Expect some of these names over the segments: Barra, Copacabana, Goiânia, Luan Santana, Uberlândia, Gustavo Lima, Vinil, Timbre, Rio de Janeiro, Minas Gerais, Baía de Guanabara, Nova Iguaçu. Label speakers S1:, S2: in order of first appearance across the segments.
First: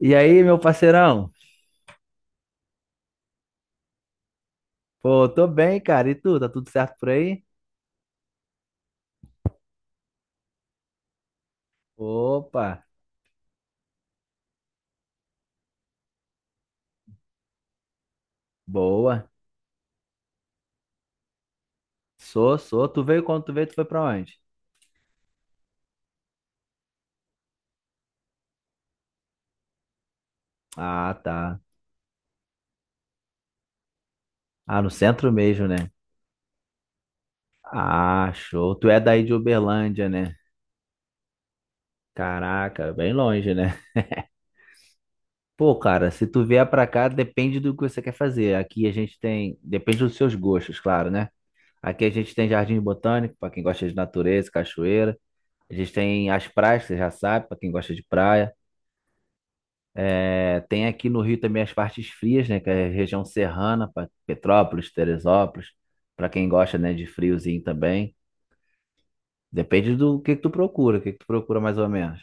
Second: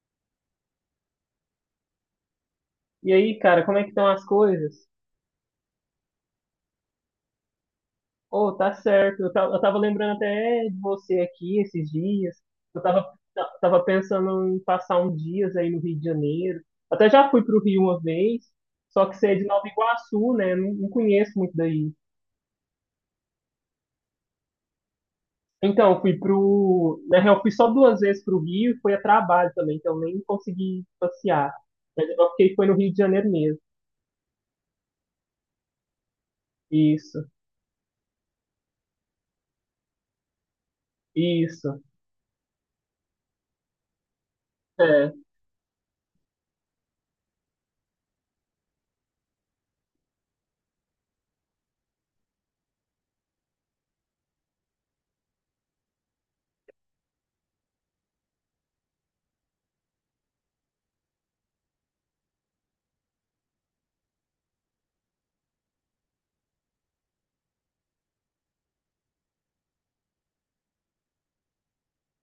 S1: E aí, meu parceirão?
S2: E aí, cara, como é que estão as coisas?
S1: Pô, tô bem, cara. E tu? Tá tudo certo por aí?
S2: Oh, tá certo. Eu tava lembrando até de você aqui esses dias.
S1: Opa,
S2: Eu tava, tava pensando em passar uns dias aí no Rio de Janeiro. Até já fui pro Rio uma vez, só que
S1: boa.
S2: você é de Nova Iguaçu, né? Não conheço muito daí.
S1: Sou, sou. Tu veio quando tu veio, tu foi pra onde?
S2: Então, eu fui pro. Na real, eu fui só duas vezes pro Rio e foi a trabalho também, então nem consegui
S1: Ah,
S2: passear.
S1: tá.
S2: Mas eu fiquei foi no Rio de Janeiro mesmo.
S1: Ah, no centro mesmo, né?
S2: Isso,
S1: Ah, show. Tu é daí de Uberlândia, né?
S2: isso.
S1: Caraca, bem longe, né?
S2: É.
S1: Pô, cara, se tu vier pra cá, depende do que você quer fazer. Aqui a gente tem. Depende dos seus gostos, claro, né? Aqui a gente tem jardim botânico, pra quem gosta de natureza, cachoeira. A gente tem as praias, que você já sabe, pra quem gosta de praia. É, tem aqui no Rio também as partes frias, né? Que é a região serrana, Petrópolis, Teresópolis, para quem gosta, né, de friozinho também. Depende do que tu procura, o que que tu procura mais ou menos.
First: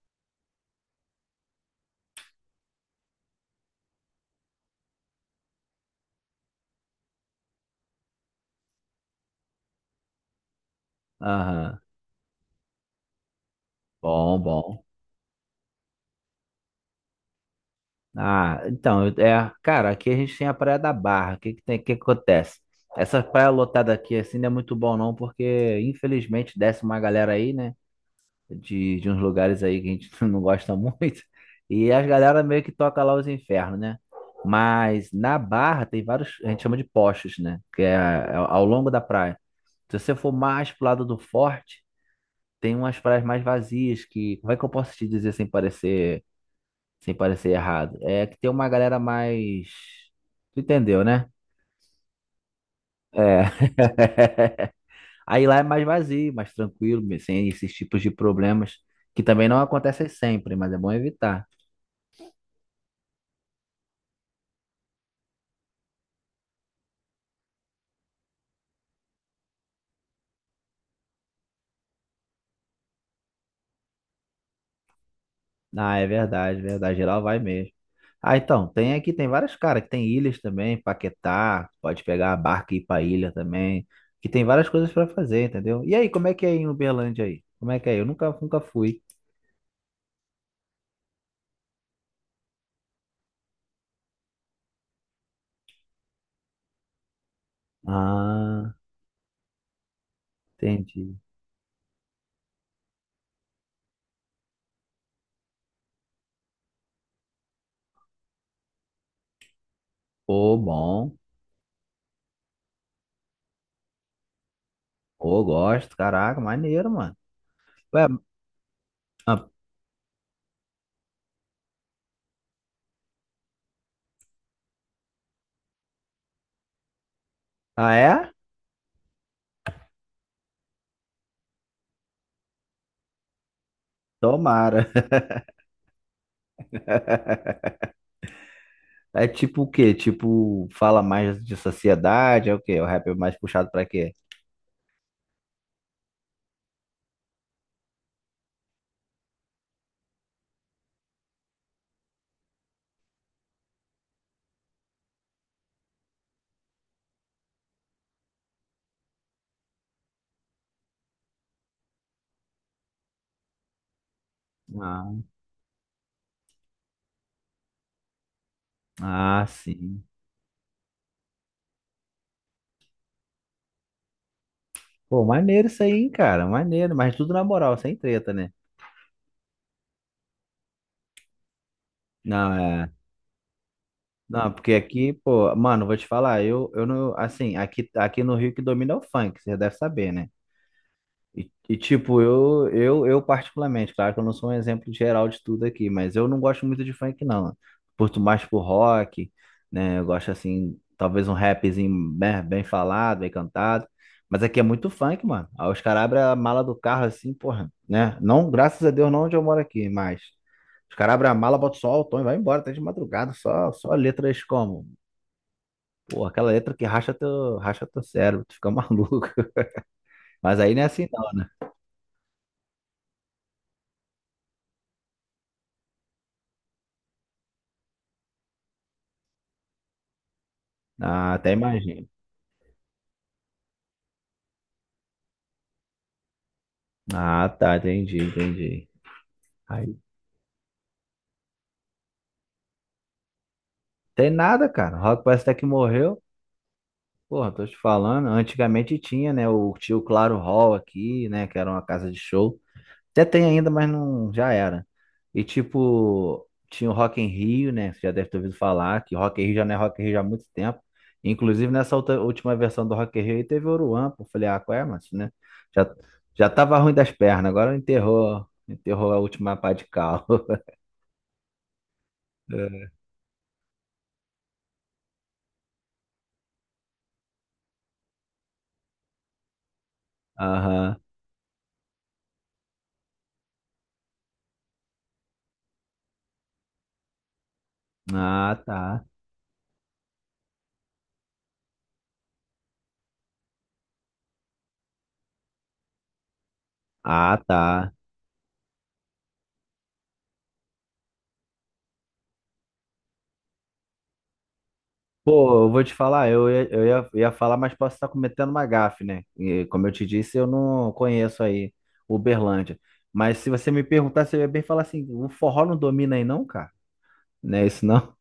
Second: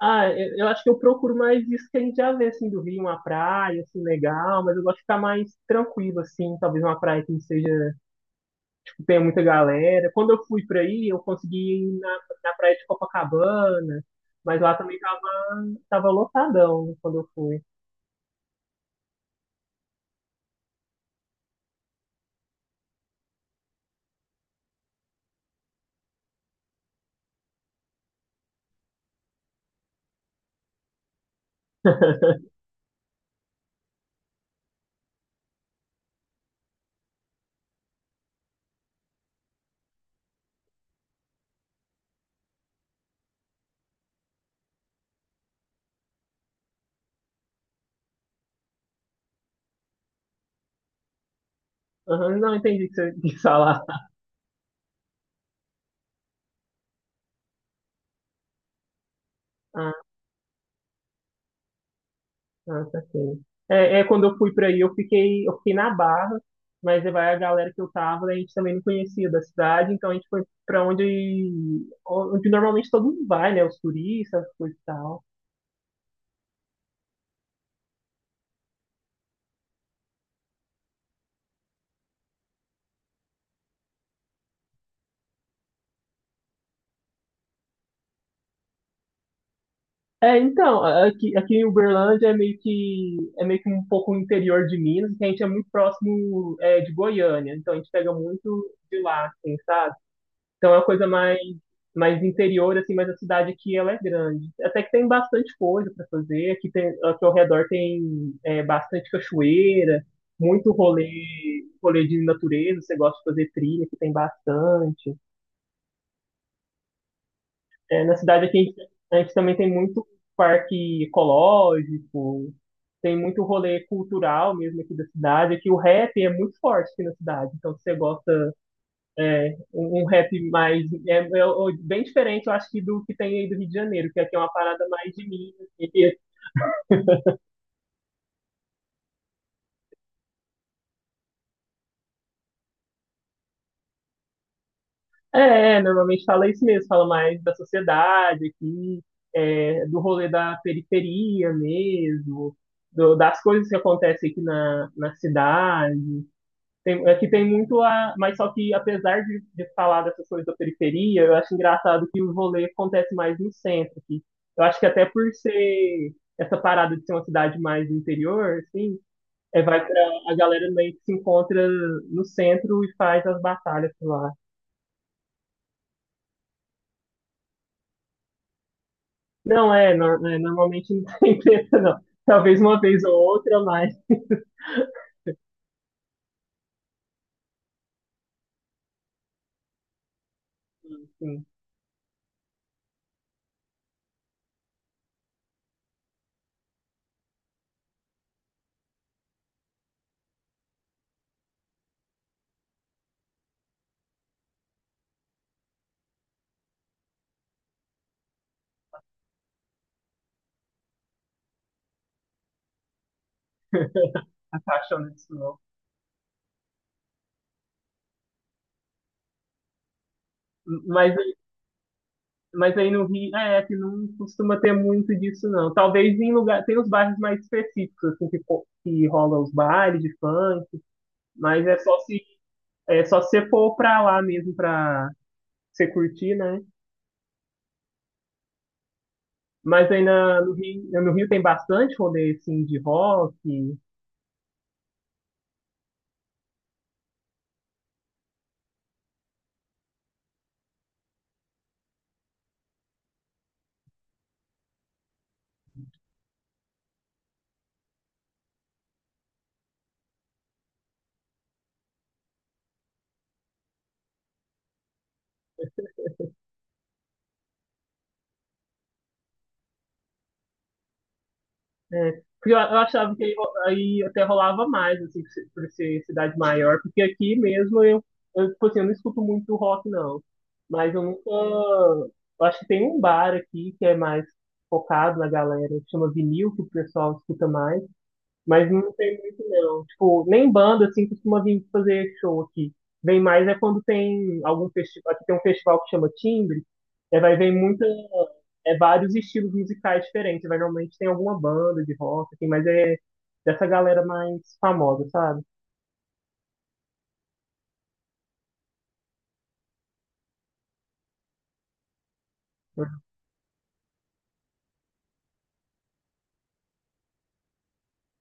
S2: Ah, eu acho que eu procuro mais isso que a gente já vê, assim, do Rio, uma praia, assim, legal, mas eu gosto de ficar mais tranquilo, assim, talvez uma praia que não seja, que tenha muita galera. Quando eu fui pra aí, eu consegui
S1: Aham.
S2: ir na, na praia de Copacabana,
S1: Bom,
S2: mas
S1: bom.
S2: tava lotadão quando eu fui.
S1: Ah, então, é, cara, aqui a gente tem a Praia da Barra. O que que tem, que acontece? Essa praia lotada aqui assim não é muito bom não, porque infelizmente desce uma galera aí, né? De uns lugares aí que a gente não gosta muito. E as galera meio que toca lá os infernos, né? Mas na Barra tem vários, a gente chama de postos, né? Que é ao longo da praia. Se você for mais pro lado do forte, tem umas praias mais vazias que, como é que eu posso te dizer sem parecer errado? É que tem uma galera mais, tu entendeu, né?
S2: Aham, não entendi o que você quis
S1: É.
S2: falar.
S1: Aí lá é mais vazio, mais tranquilo, sem esses tipos de problemas que também não acontecem sempre, mas é bom evitar.
S2: Ah, saquei. É, é, quando eu fui pra aí, eu fiquei na Barra, mas vai a galera que eu tava, a gente também não conhecia da cidade, então a gente foi pra onde, onde normalmente todo mundo vai, né? Os turistas, as coisas e tal.
S1: Ah, é verdade, verdade. Geral vai mesmo. Ah, então, tem aqui, tem várias, cara, que tem ilhas também, Paquetá, pode pegar a barca e ir pra ilha também, que tem várias coisas pra fazer, entendeu? E aí, como é que é em Uberlândia aí? Como é que é? Eu nunca, nunca fui.
S2: É, então, aqui em Uberlândia é meio que um pouco o interior de Minas, que a gente é muito próximo, é, de Goiânia, então a gente pega muito
S1: Ah,
S2: de lá, assim, sabe? Então é uma coisa
S1: entendi.
S2: mais, mais interior, assim, mas a cidade aqui ela é grande. Até que tem bastante coisa para fazer. Aqui, tem, aqui ao redor tem é, bastante cachoeira,
S1: Pô,
S2: muito rolê,
S1: bom.
S2: rolê de natureza. Você gosta de fazer trilha, que tem bastante.
S1: Pô, gosto, caraca, maneiro, mano.
S2: É,
S1: Ué,
S2: na cidade aqui a gente
S1: ah,
S2: também tem muito parque ecológico, tem muito rolê cultural mesmo aqui da cidade. Aqui o rap é muito forte aqui na cidade. Então se
S1: ah,
S2: você
S1: é?
S2: gosta. Um rap mais. É bem diferente, eu acho, que do que tem aí do Rio de Janeiro, que aqui é uma
S1: Tomara.
S2: parada mais de mim. assim, que-
S1: É tipo o quê? Tipo, fala mais de sociedade, é o quê? O rap é mais puxado pra quê?
S2: é, normalmente fala isso mesmo, fala mais da sociedade aqui, é, do rolê da periferia mesmo, das coisas que acontecem aqui na cidade. Tem, aqui tem muito a. Mas só que, apesar de falar dessas coisas da periferia, eu acho engraçado que o rolê acontece mais no centro aqui. Eu acho que até
S1: Ah,
S2: por ser essa parada de ser uma cidade mais do interior, assim,
S1: ah,
S2: é, vai pra
S1: sim.
S2: a galera meio que se encontra no centro e faz as batalhas por lá.
S1: Pô, maneiro isso aí, hein, cara. Maneiro, mas tudo na moral, sem treta, né?
S2: Não, é, é, normalmente não tem treta, não.
S1: Não,
S2: Talvez uma
S1: é.
S2: vez ou outra, mas.
S1: Não, porque aqui, pô, mano, vou te falar, eu não, assim, aqui no Rio que domina é o funk, você já deve saber, né?
S2: Enfim,
S1: E, tipo, eu particularmente, claro que eu não sou um exemplo geral de tudo aqui, mas eu não gosto muito de funk, não. Curto mais pro rock, né? Eu gosto, assim, talvez um rapzinho bem, bem falado, bem cantado. Mas aqui é muito funk, mano. Aí os caras abrem a mala do carro assim, porra, né? Não, graças a Deus, não onde eu moro aqui, mas os caras abrem a mala, botam só o tom e vai embora, até de madrugada, só letras
S2: a
S1: como,
S2: paixão disso não.
S1: pô, aquela letra que racha teu cérebro, tu fica maluco. Mas aí não é assim,
S2: Mas.
S1: não, né?
S2: Mas aí no Rio, é, que não costuma ter muito disso, não. Talvez em lugar, tem os bairros mais específicos, assim, que rola os bailes de funk,
S1: Ah, até
S2: mas
S1: imagino.
S2: é só se você for pra lá mesmo pra você curtir, né?
S1: Ah, tá, entendi, entendi.
S2: Mas
S1: Aí,
S2: no Rio tem bastante rolê, assim, de rock.
S1: tem nada, cara. O rock parece até que morreu. Porra, tô te falando. Antigamente tinha, né? O tio Claro Hall aqui, né? Que era uma casa de show. Até tem ainda, mas não já era. E tipo, tinha o Rock em Rio, né? Você já deve ter ouvido falar que Rock em Rio já não é Rock in Rio já há muito tempo. Inclusive nessa última versão do Rock in Rio aí teve o Oruan, pô. Falei, ah, qual é, mas, né? Já, já tava ruim das pernas, agora enterrou a última pá de cal.
S2: É, porque eu
S1: É.
S2: achava que aí, aí até rolava mais, assim, por ser cidade maior, porque aqui mesmo tipo assim, eu não escuto muito rock, não. Mas
S1: Aham.
S2: eu nunca. Eu acho que tem um bar aqui que é mais focado na galera, que chama Vinil, que o pessoal escuta mais.
S1: Ah,
S2: Mas não
S1: tá.
S2: tem muito, não. Tipo, nem banda, assim, costuma vir fazer show aqui. Vem mais é quando tem algum festival. Aqui tem um festival que chama Timbre. É, vai
S1: Ah,
S2: ver muita.
S1: tá.
S2: É vários estilos musicais diferentes. Vai, normalmente tem alguma banda de rock, assim, mas é dessa galera mais famosa, sabe?
S1: Pô, eu vou te falar, ia falar, mas posso estar cometendo uma gafe, né? E, como eu te disse, eu não conheço aí Uberlândia. Mas se você me perguntar, você ia bem falar assim, o forró não domina aí não, cara? Não é isso não?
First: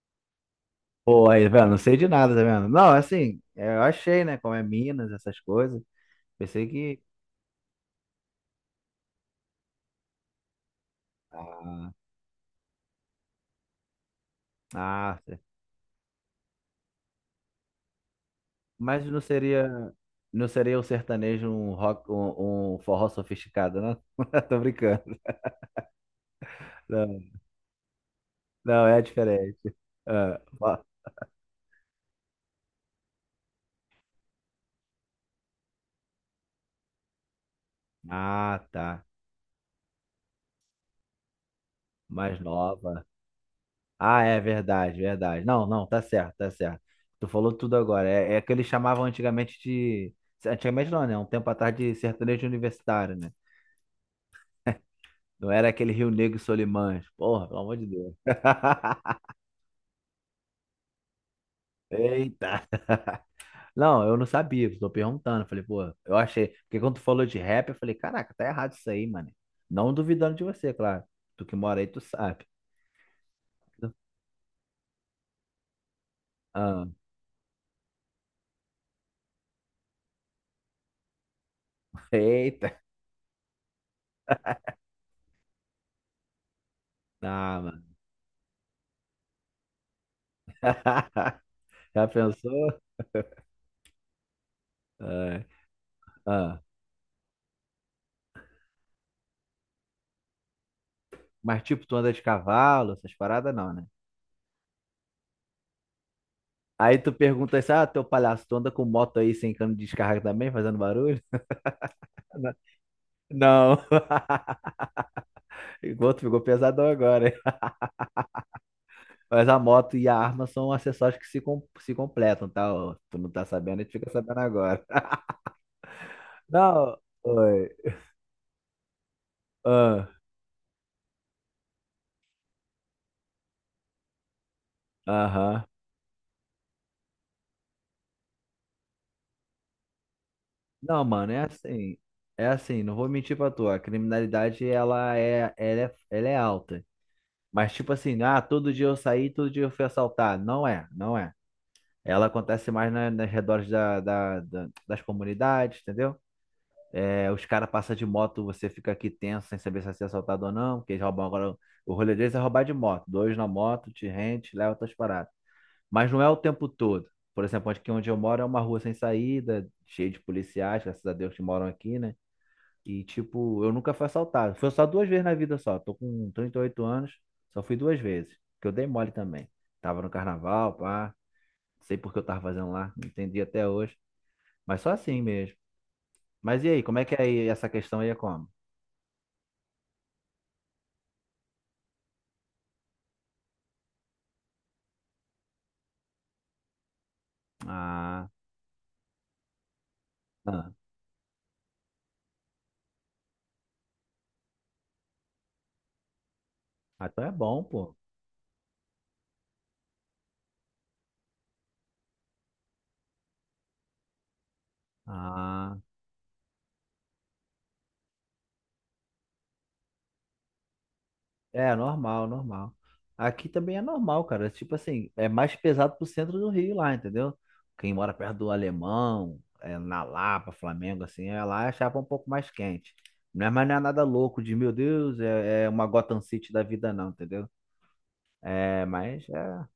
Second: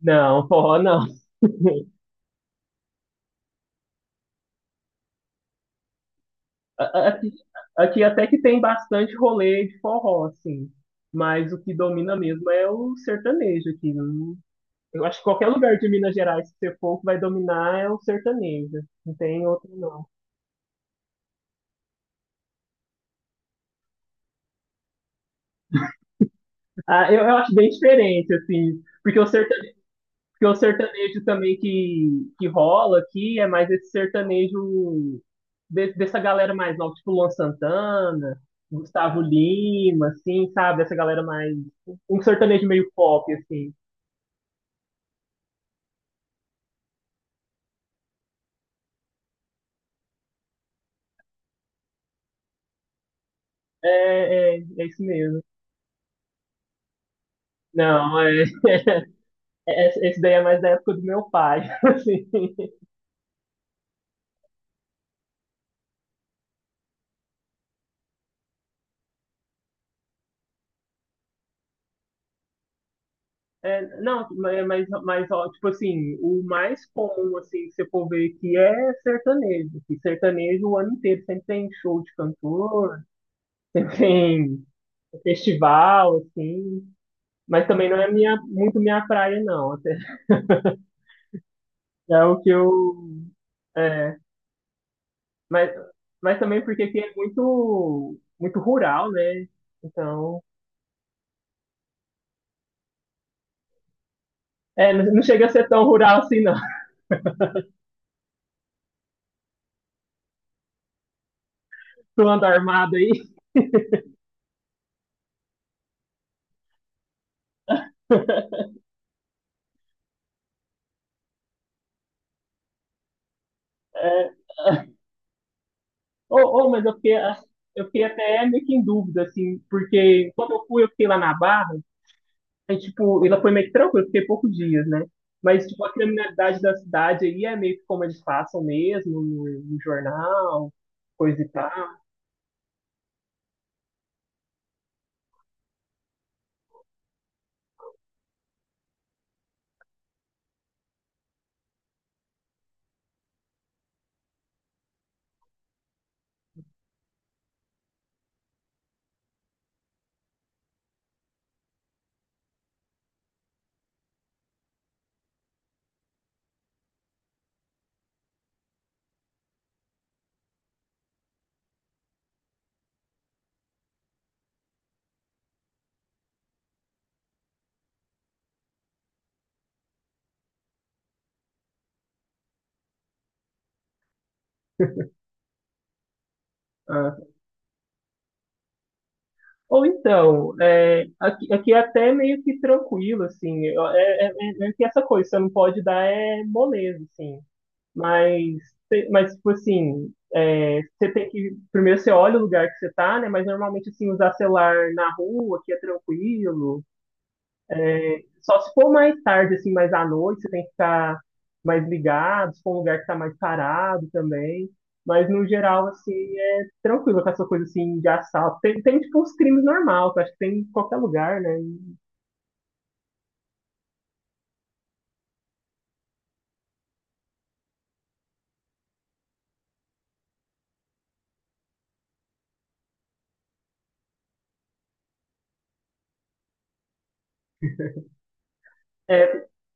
S2: Não, forró não.
S1: Pô, aí, velho, não sei de nada, tá vendo? Não, assim, é, eu achei, né, como é Minas, essas coisas. Pensei que...
S2: A- Aqui, aqui até que tem bastante rolê de forró, assim. Mas o que
S1: Ah,
S2: domina mesmo é o sertanejo aqui. Eu acho
S1: ah,
S2: que qualquer lugar de Minas Gerais que você for, o que vai dominar é o sertanejo.
S1: mas
S2: Não
S1: não
S2: tem outro,
S1: seria,
S2: não.
S1: não seria o sertanejo um rock, um forró sofisticado, não? Tô brincando.
S2: Ah, eu acho bem diferente, assim.
S1: Não, é diferente. Ah,
S2: Porque o
S1: ó.
S2: sertanejo também que rola aqui é mais esse sertanejo dessa galera mais nova, tipo Luan Santana,
S1: Ah, tá.
S2: Gustavo Lima, assim, sabe? Essa galera mais. Um
S1: Mais
S2: sertanejo meio
S1: nova.
S2: pop, assim.
S1: Ah, é verdade, verdade. Não, não, tá certo, tá certo. Tu falou tudo agora. É que eles chamavam antigamente de. Antigamente não, né? Um tempo atrás de sertanejo universitário, né?
S2: É isso mesmo.
S1: Não era aquele Rio Negro e Solimões. Porra, pelo amor de Deus.
S2: Não, é, esse daí é mais da época do meu pai, assim.
S1: Eita. Não, eu não sabia, tô perguntando. Falei, pô, eu achei. Porque quando tu falou de rap, eu falei, caraca, tá errado isso aí, mano. Não duvidando de você, claro. Tu que mora aí, tu sabe.
S2: É, não, mas, ó, tipo assim, o
S1: Ah.
S2: mais comum, assim, que você for ver aqui é sertanejo. Que sertanejo o ano inteiro sempre tem show de
S1: Eita.
S2: cantor, sempre tem festival, assim.
S1: Ah,
S2: Mas
S1: mano.
S2: também não é minha, muito minha praia, não. Até-
S1: Já
S2: É o que eu.
S1: pensou?
S2: É,
S1: É.
S2: mas, mas
S1: Ah.
S2: também porque aqui é muito, muito rural, né? Então.
S1: Mas tipo, tu anda de cavalo, essas paradas não, né?
S2: É, não chega a ser tão rural assim, não.
S1: Aí tu pergunta assim, ah, teu palhaço, tu anda com moto aí sem cano de descarga também, fazendo barulho?
S2: Tu anda armado aí.
S1: Não. O outro ficou pesadão agora, hein? Mas a moto e a arma são acessórios que se completam, tá? Ó, tu não tá sabendo, a gente fica sabendo agora.
S2: É. Ou, ou, mas eu
S1: Não,
S2: fiquei, ah,
S1: oi.
S2: eu fiquei até meio que em dúvida, assim,
S1: Ah,
S2: porque quando eu fui, eu fiquei lá na Barra, aí, tipo, ela foi meio que tranquila, eu fiquei poucos dias, né?
S1: aham.
S2: Mas, tipo, a criminalidade da cidade aí é meio que como eles passam mesmo, no jornal,
S1: Não, mano,
S2: coisa
S1: é
S2: e tal.
S1: assim. É assim, não vou mentir pra tu. A criminalidade, ela é alta. Mas tipo assim, ah, todo dia eu saí, todo dia eu fui assaltado. Não é, não é. Ela acontece mais na, nas redores da, da- da- das comunidades, entendeu? É, os caras passam de moto, você fica aqui tenso, sem saber se vai ser assaltado ou não, porque eles roubam agora. O rolê deles é roubar de moto. Dois na moto, te rente, leva tuas paradas. Mas não é o tempo todo. Por exemplo, aqui onde eu moro é uma rua sem saída, cheia de policiais, graças a Deus que moram aqui, né? E, tipo, eu nunca fui assaltado. Fui assaltado duas vezes na vida só. Tô com 38 anos, só fui duas vezes. Que eu dei mole também. Tava no carnaval, pá. Sei por que eu tava fazendo lá, não entendi até hoje. Mas só assim mesmo. Mas e aí, como é que
S2: Ah.
S1: é aí essa questão aí é como?
S2: Ou então, é, aqui é até meio que tranquilo, assim. É meio que essa coisa, você não pode dar é moleza, assim.
S1: Ah,
S2: Mas, mas tipo assim,
S1: ah,
S2: é, você tem que. Primeiro você olha o lugar que você tá, né? Mas normalmente, assim, usar celular na rua, aqui é tranquilo.
S1: ah, então é bom, pô.
S2: É, só se for mais tarde, assim, mais à noite, você tem que ficar mais ligado, se for um lugar que tá mais parado também. Mas no
S1: Ah.
S2: geral, assim, é tranquilo com essa coisa assim de assalto. Tem, tem tipo uns crimes normais, que eu acho que tem em qualquer lugar, né?
S1: É, normal, normal. Aqui também é normal, cara. Tipo assim, é mais pesado pro centro do Rio lá, entendeu? Quem mora perto do Alemão, é, na Lapa, Flamengo, assim, é lá a chapa um pouco mais quente. Não é, mas não é nada louco de, meu Deus, é uma Gotham City da vida, não, entendeu? É, mas
S2: É,
S1: é.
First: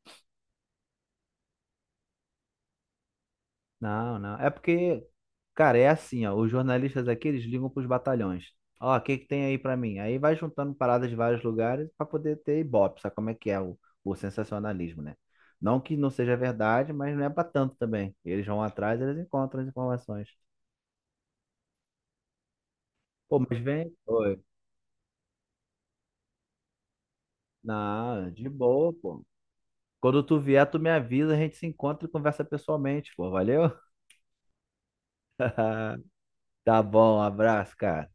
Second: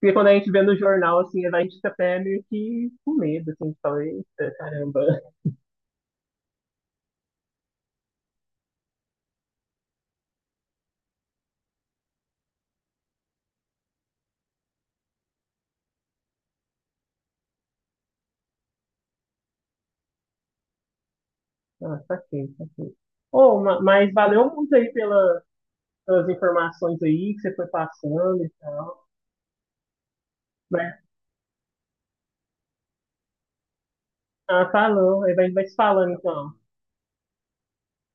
S2: porque quando a gente vê no jornal, assim, a gente fica até meio que com medo, assim, de falar,
S1: Não, não. É
S2: eita, caramba.
S1: porque, cara, é assim, ó. Os jornalistas aqui, eles ligam pros batalhões. Ó, o que que tem aí pra mim? Aí vai juntando paradas de vários lugares pra poder ter ibope, sabe como é que é o sensacionalismo, né? Não que não seja verdade, mas não é pra tanto também. Eles vão atrás, eles encontram as informações.
S2: Ah, tá quente, tá quente.
S1: Pô, mas
S2: Oh,
S1: vem.
S2: mas
S1: Oi.
S2: valeu muito aí pela- pelas informações aí que você foi
S1: Não,
S2: passando
S1: de
S2: e
S1: boa,
S2: tal.
S1: pô. Quando tu vier, tu me
S2: Mas,
S1: avisa, a gente se encontra e conversa pessoalmente, pô. Valeu?
S2: ah, falou, aí a gente vai se falando então.
S1: Tá bom, um abraço, cara.